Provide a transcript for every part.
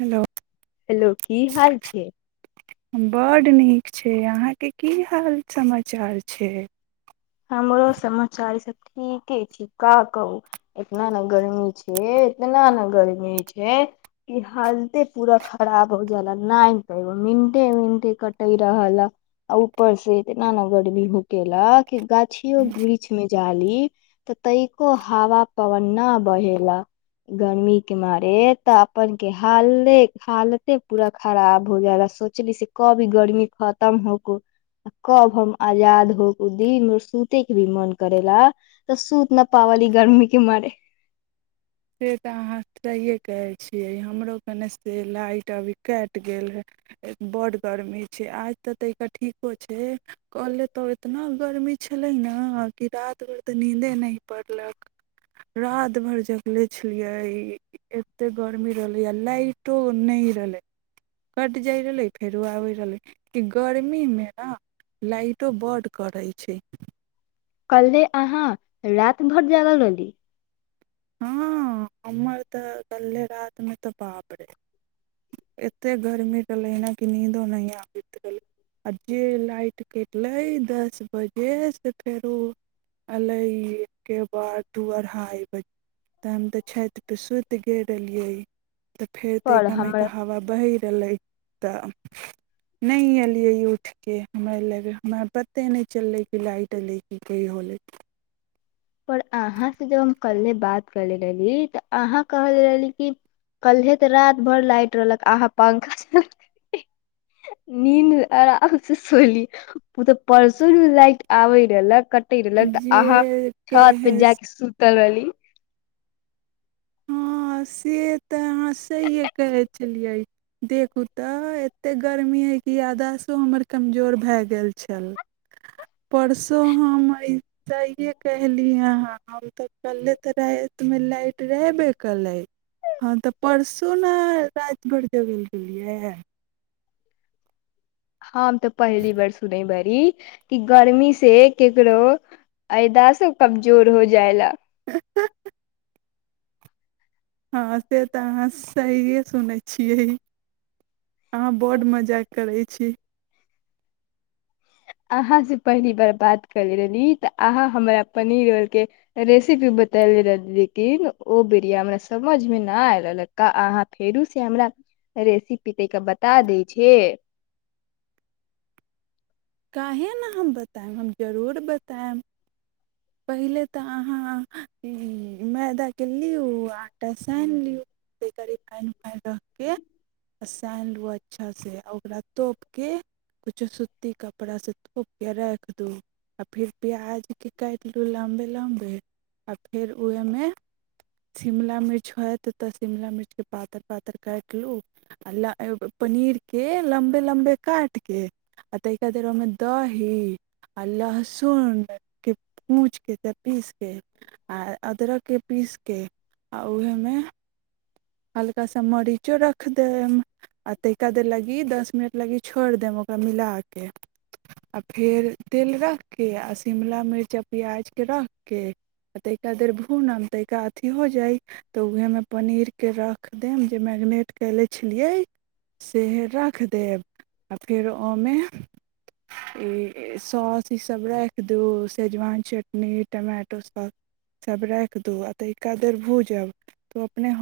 hello hello की हाल छै बड नीक छै से अहाँके की हाल समाचार छै हमरो समाचार सब ठीके छी का कहू एतना ने गर्मी छै इतना ने गर्मी छै कि हालते पूरा खराब हो जाल नहि तो मंटे मंटे कटे रहल ह आ ऊपर से इतना ने गर्मी होकेेलक क गा िय वृक्षमे जाली तऽ तैको हवा पवना बहेला गर्मी के मारे तऽ अपन के हाले हालते पूरा खराब हो जाा सोचली से कब ई गर्मी खतम होक कब हम आजाद होक र सूते क भी मन करेला तऽ सूत न पावली गरमी के मर से तऽ अहाँ सहिए कहै छियै हमरो कने से लाइट अभी कटि गेल हए बड गर्मी छै आज ते ता ठीको छै कहलले तो एतना गर्मी छले ने कि रात भर तऽ नीदे न पड़लक रात भर जब देखलै छलियै एतेक गर्मी रहलै आ लाइटो नहि रहलै कटि जाइत रहलै फेरो आबैत रहलै कि गर्मीमे ने लाइटो बड करै छै कहल्ले अहाँ रात भर जागल रहली हँ हमर तऽ कल्हे राति मे तऽ बाप रे एते गर्मी रहलैन कि नीदो नहि आबैत रहलै आ जे लाइट कटले दस बजे से फेरो एले एकके बार दढ़ाई तन तऽ छति पसुत गर रहलियै तऽ फेर तऽ पर कामेके हमरा हवा बह रहले तऽ नहि अयलियै ई उठिके हमरा लए हमरा पते नहि चललै कि लाइट एलै कि की होलै पर अहाँ से जब हम कल्हे बात करले रहली तऽ अहाँ कहले रहली कि कल्हे तऽ रात भर लाइट रहलक अहाँ पंखा नीन्द आराम से सोली ओ तऽ परसो लाइट आबे रहलक रल त जे आहा छत पे कहै जााक सुूत कलवी हँ से तऽ अहाँ सहिए कहै छलियै देखू तऽ एतेक गर्मी हइ कि आधासो हमर कमजोर भए गेल छल परसू हम अ सहिए कहलिय हँ हम तऽ कल्े तऽ रातिमे लाइट रहेबे कलै हँ तऽ परसू ने राजगर जबै लए गेलियै हम तऽ पहली बार सुने बड़ी कि गर्मी से ककरो अयद से कमजोर हो जाय ला ह हँ से तऽ अहाँ सहिए सुनै छियै अहाँ बड्ड मजा करै छी अहाँ से पहली बार बात करले रहली तऽ अहाँ हमरा पनीरल के रेसिपी बते रहली लेकिन ओ बिरिया हमरा समझ मे नहि आय रहलका अहाँ फेरो से हमरा रेसिपी तके बता दै छै काहे ने हम बतायब हम जरूर बतायब पहिले तऽ अहाँ मैदाके लिउ आटा सानि लिउ त रिफाइन उफाइन रखि कऽ आ सानि लू अच्छासँ आ ओकरा तोप के कुछु सुूती क पड़ा से तोप के राख दू आ फेर प्याज के काटलू लम्बे लम्बे आ फेर ओहमे शिमला मिर्च हत तो शिमला मिर्च के पातर पात तर काटि लु आ पनीर के लम्बे लम्बे काट के आ त करो मे दही आ लहसुन के पूज के से पीस के आ अदरक के पीस के आ उहे मे हल्का सा मरीचो रखि देब आ तहिका देर लागी दस मिनट लागी छोड़ि देब ओकरा मिला कऽ आ फेर तेल रखि कऽ आ शिमला मिर्च आ प्याजके रखि कऽ आ तहिका देर भूनब तहिका अथि हो जाइ तऽ उएहेमे पनीर राख देब जे मैगनेट कले छलियै से राख देब आ फेर ओहिमे द सौस ई सभ रखि दू सजवान चटनी टमाटो सौसा सब राखि दू तनिका देर भूजब त ओ अपने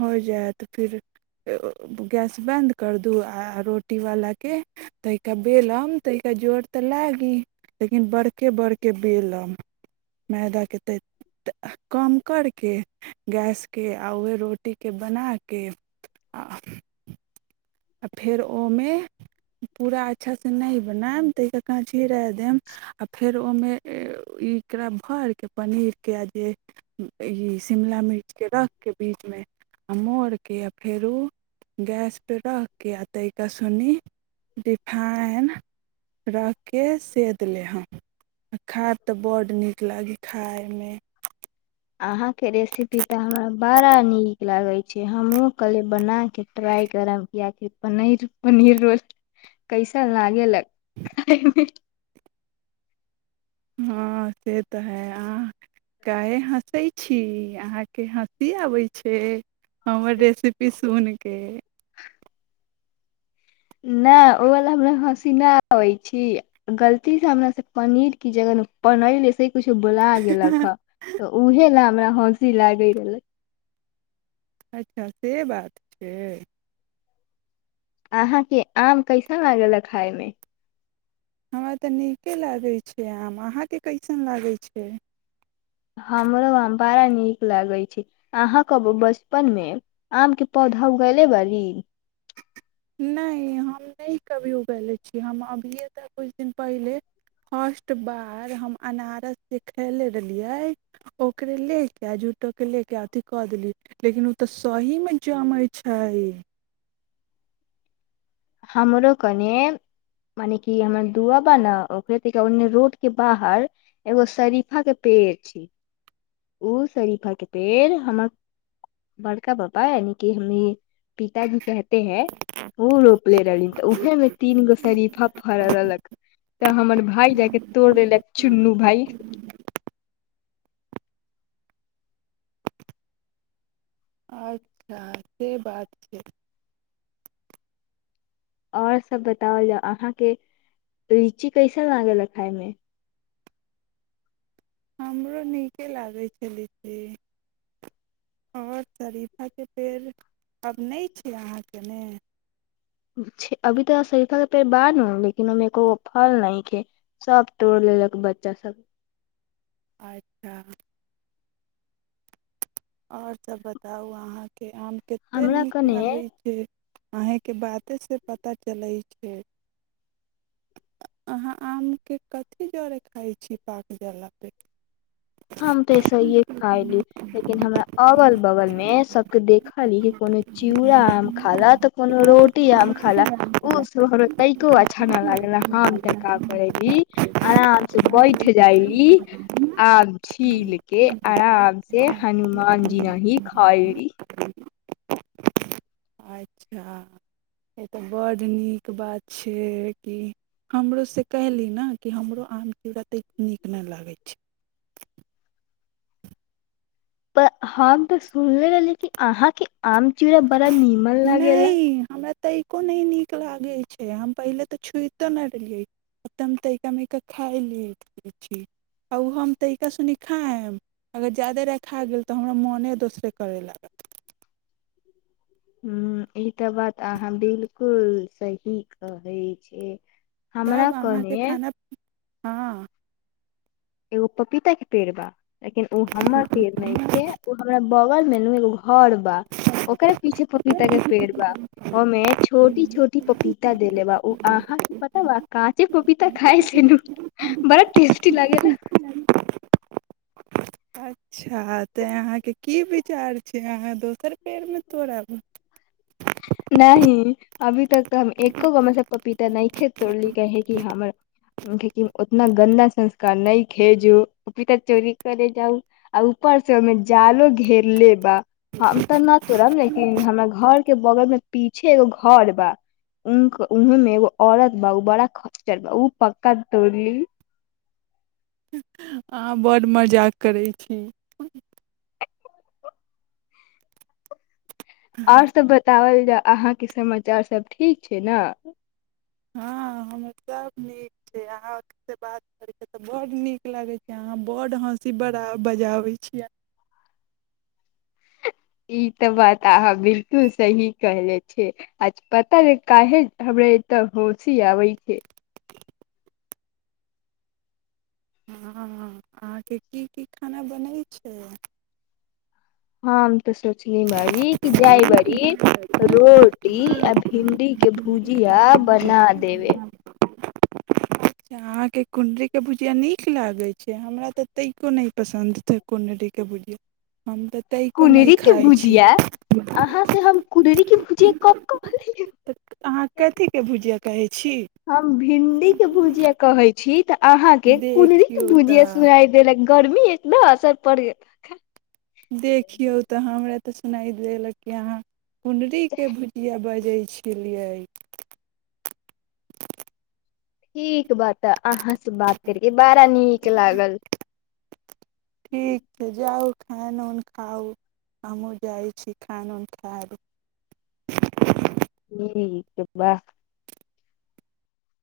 फिर गैस बन्द कर रोटी वाल के त बेलम ता जोर तऽ लागी लेकिन बड़के बड़के बेलम मैदा के त कम करके गै केहोट आ क आ आ फेर ओहिमे पूरा अच्छासँ नहि बनायब ता क काँ छिराए देब आ फेर ओहिमे ई एकरा भरि कऽ पनीरके आ जे ई शिमला मिर्च के रख के बीचमे आ मोड़के य फेर ओ गैस पे रख कि आ ताहि कऽ सुनी रिफाइन रख कऽ सेद लेहब आ खाब तऽ बड्ड नीक लागै खायमे आहाँ क रेसि पी ता हमरा बड़ा नीक लागै छै हमहहुँ कहलियै बना कऽ ट्राइ करब किआकि पनीर पनीर रो कैसन लागेलक खायमे हँ से तऽ है अहाँ काह हँसै छी अहाँके हँसी आबै छै हमर रेसिपी सुून के नहि ओ वला हमरा हँसी नहि आबै छी गलती से हमरा से पनीर की जगह पनीर ले कुछु बुला गेलक ह तऽ उऊहे ला रा हसी लागै रहलै अच्छा से बात छै अहाँके आम कैसन लागल ह खायमे हमरा तऽ नीके लागै छै आम अहाँके कैसन लागै छै हमरो आम बड़ा नीक लागै छै अहाँके बचपनमे आमके पौधा उगले बाली नहि हम नहि कभी उगले छी हम अभिये तऽ किछु दिन पहिले फर्स्ट बार हम अनारस जे खयले रहलियै ओकरे लऽ कऽ आ जूटोकेँ लऽ कऽ अथि कऽ देलियै लेकिन ओ तऽ सहीमे जमै छै हमरो कने मने कि हमर दआ बा ने ओकरेने रोड के बाहर एगो शरीफा के पेड़ छै ओ शरीफा के पेड़ हमर बड़का बाबा यानि कि हमी पिताजी कहते हैं प्लेर रहल तऽ उह मे तीन गो साड़ी फरऽ दक तऽ हमर भाय लाक तोड़ दक चुन्नू भाय ह से बात छै आओर सब बताओल जा अहाँके रुचि कैसन लागल खाायमे हमरो नीके लागै छै लीची आओर शरीफाके पेड़ आब नहि छै अहाँके ने अभी तऽ सही फे बाद लेकिन ओहिमे कोो फल न खे सब तोड़ लेलक बच्चा सब अच्छा आऔर जब बताउ अहाँके आम कते हमरा नीक कने लागे छै अहींके बाते से पता चलैत छै अहाँ आमके कथि जरे खाइ छी पाक जाला पे हम तऽ ऐसेहिये खायली लेकिन हमरा अगल बगल मे सबके देखली कि कोनो चिउड़ा आम खाला तऽ कोनो रोटी रोटी आम खाला ओ से [inaudible] तैनिको अच्छा न लागेला हम तऽ का करेली आराम से बैठ जायली आम छील के आराम से हनुमान जी नाही खाइली अच्छा से तऽ बड्ड नीक बात छै कि हमरोसँ कहली ने कि हमरो आम की कतेक नीक नहि लागै छै पर हम तऽ सुनले रहली कि अहाँके आम चिउड़ा बड़ा निमल लागेला तइको नहि नीक लागै छै हम पहिले तऽ छुइतो नहि रहलियै आब तऽ हम तरिका महिका खाय लै छी आ ओ हम तरीका सुनि खायब अगर जायदे रह खा गेल तऽ हमरा मोने दोसरे करय लागत हूँ ई तऽ बात अहाँ बिलकुल सही कहै छी तब अहाँके खाना हँ एगो पपीता के पेड़ बा लेकिन ओ हमर पेड़ नैखे ओ हमरा बगल मे को [unintelligible] घर बा ओकर पीछे पपीता के पेड़ बा ओमे छोटी छोटी पपीता देले बा उ अहाके पता बा काँचे पपीता खाय से न बड़ टेस टी लागेला हँ अच्छा तऽ अहाँके की विचार छै अहाँ दोसर पेड़मे तोड़बू नही अभी तक तऽ हम एको गो मे से पपीता नहिखे तोड़ली रहे कि हमरा लेकिन ओत उतना गन्दा संस्कार नैखे जे पपीता चोरी करे जाउ आ ऊपर से ओहिमे जालो घेरले बा हम तऽ न तोरब लेकिन हमर घर के बगलमे पीछे एगो घर बा उ उहे मे एगो औरत बा उ बड़ा खच्चर बा ओ पक्का तोड़ ली अहाँ बड्ड मजाक करै छी आओर सब बतावल अहाँके समाचार सब ठीक छै ने हँ हमर सभ नीक छै अहाँ अथीसँ बात करैके तऽ बड्ड नीक लागै छै अहाँ बड्ड हँसी बड़ा बजाबै छियै ई तऽ बात अहाँ बिलकुल सही कहले छियै आ पता काहे हमराे एतऽ हँसी आबै छै हँ अहाँके की की खाना बनै छै हँ तऽ सोचले बारी कि जाइबारी रोज टी आ भिंडी के भुजिया बना देबै अच्छा अहाँके कुण्डरीके भुजिया नीक लागैत छै हमरा तऽ तैको नहि पसन्द छै कुण्डरीके भुजिया हम तऽ तनिको नहि कुण्डरी के खाइ छी भुजिया अहाँ से हम कुण्डरी के भुजिया कब कहली तऽ अहाँ कथीके भुजिया कहै छी हम भिंडी के भुजिया कहै छी तऽ अहाँके कुंडरी के देखियौ भुजिया तऽ सुनाइ देलक गर्मी एतना असर पड़े य देखियौ तऽ हमरा तऽ सुनाइ देलक कि अहाँ कुणडरी के भुजिया बजै छलियै ठीक बा तऽ अहाँ सँ बात करिके बड़ा नीक लागल ठीक छै जाउ खान उन खाउ हमहूँ जाइ छी खान उन खायब ठीक बा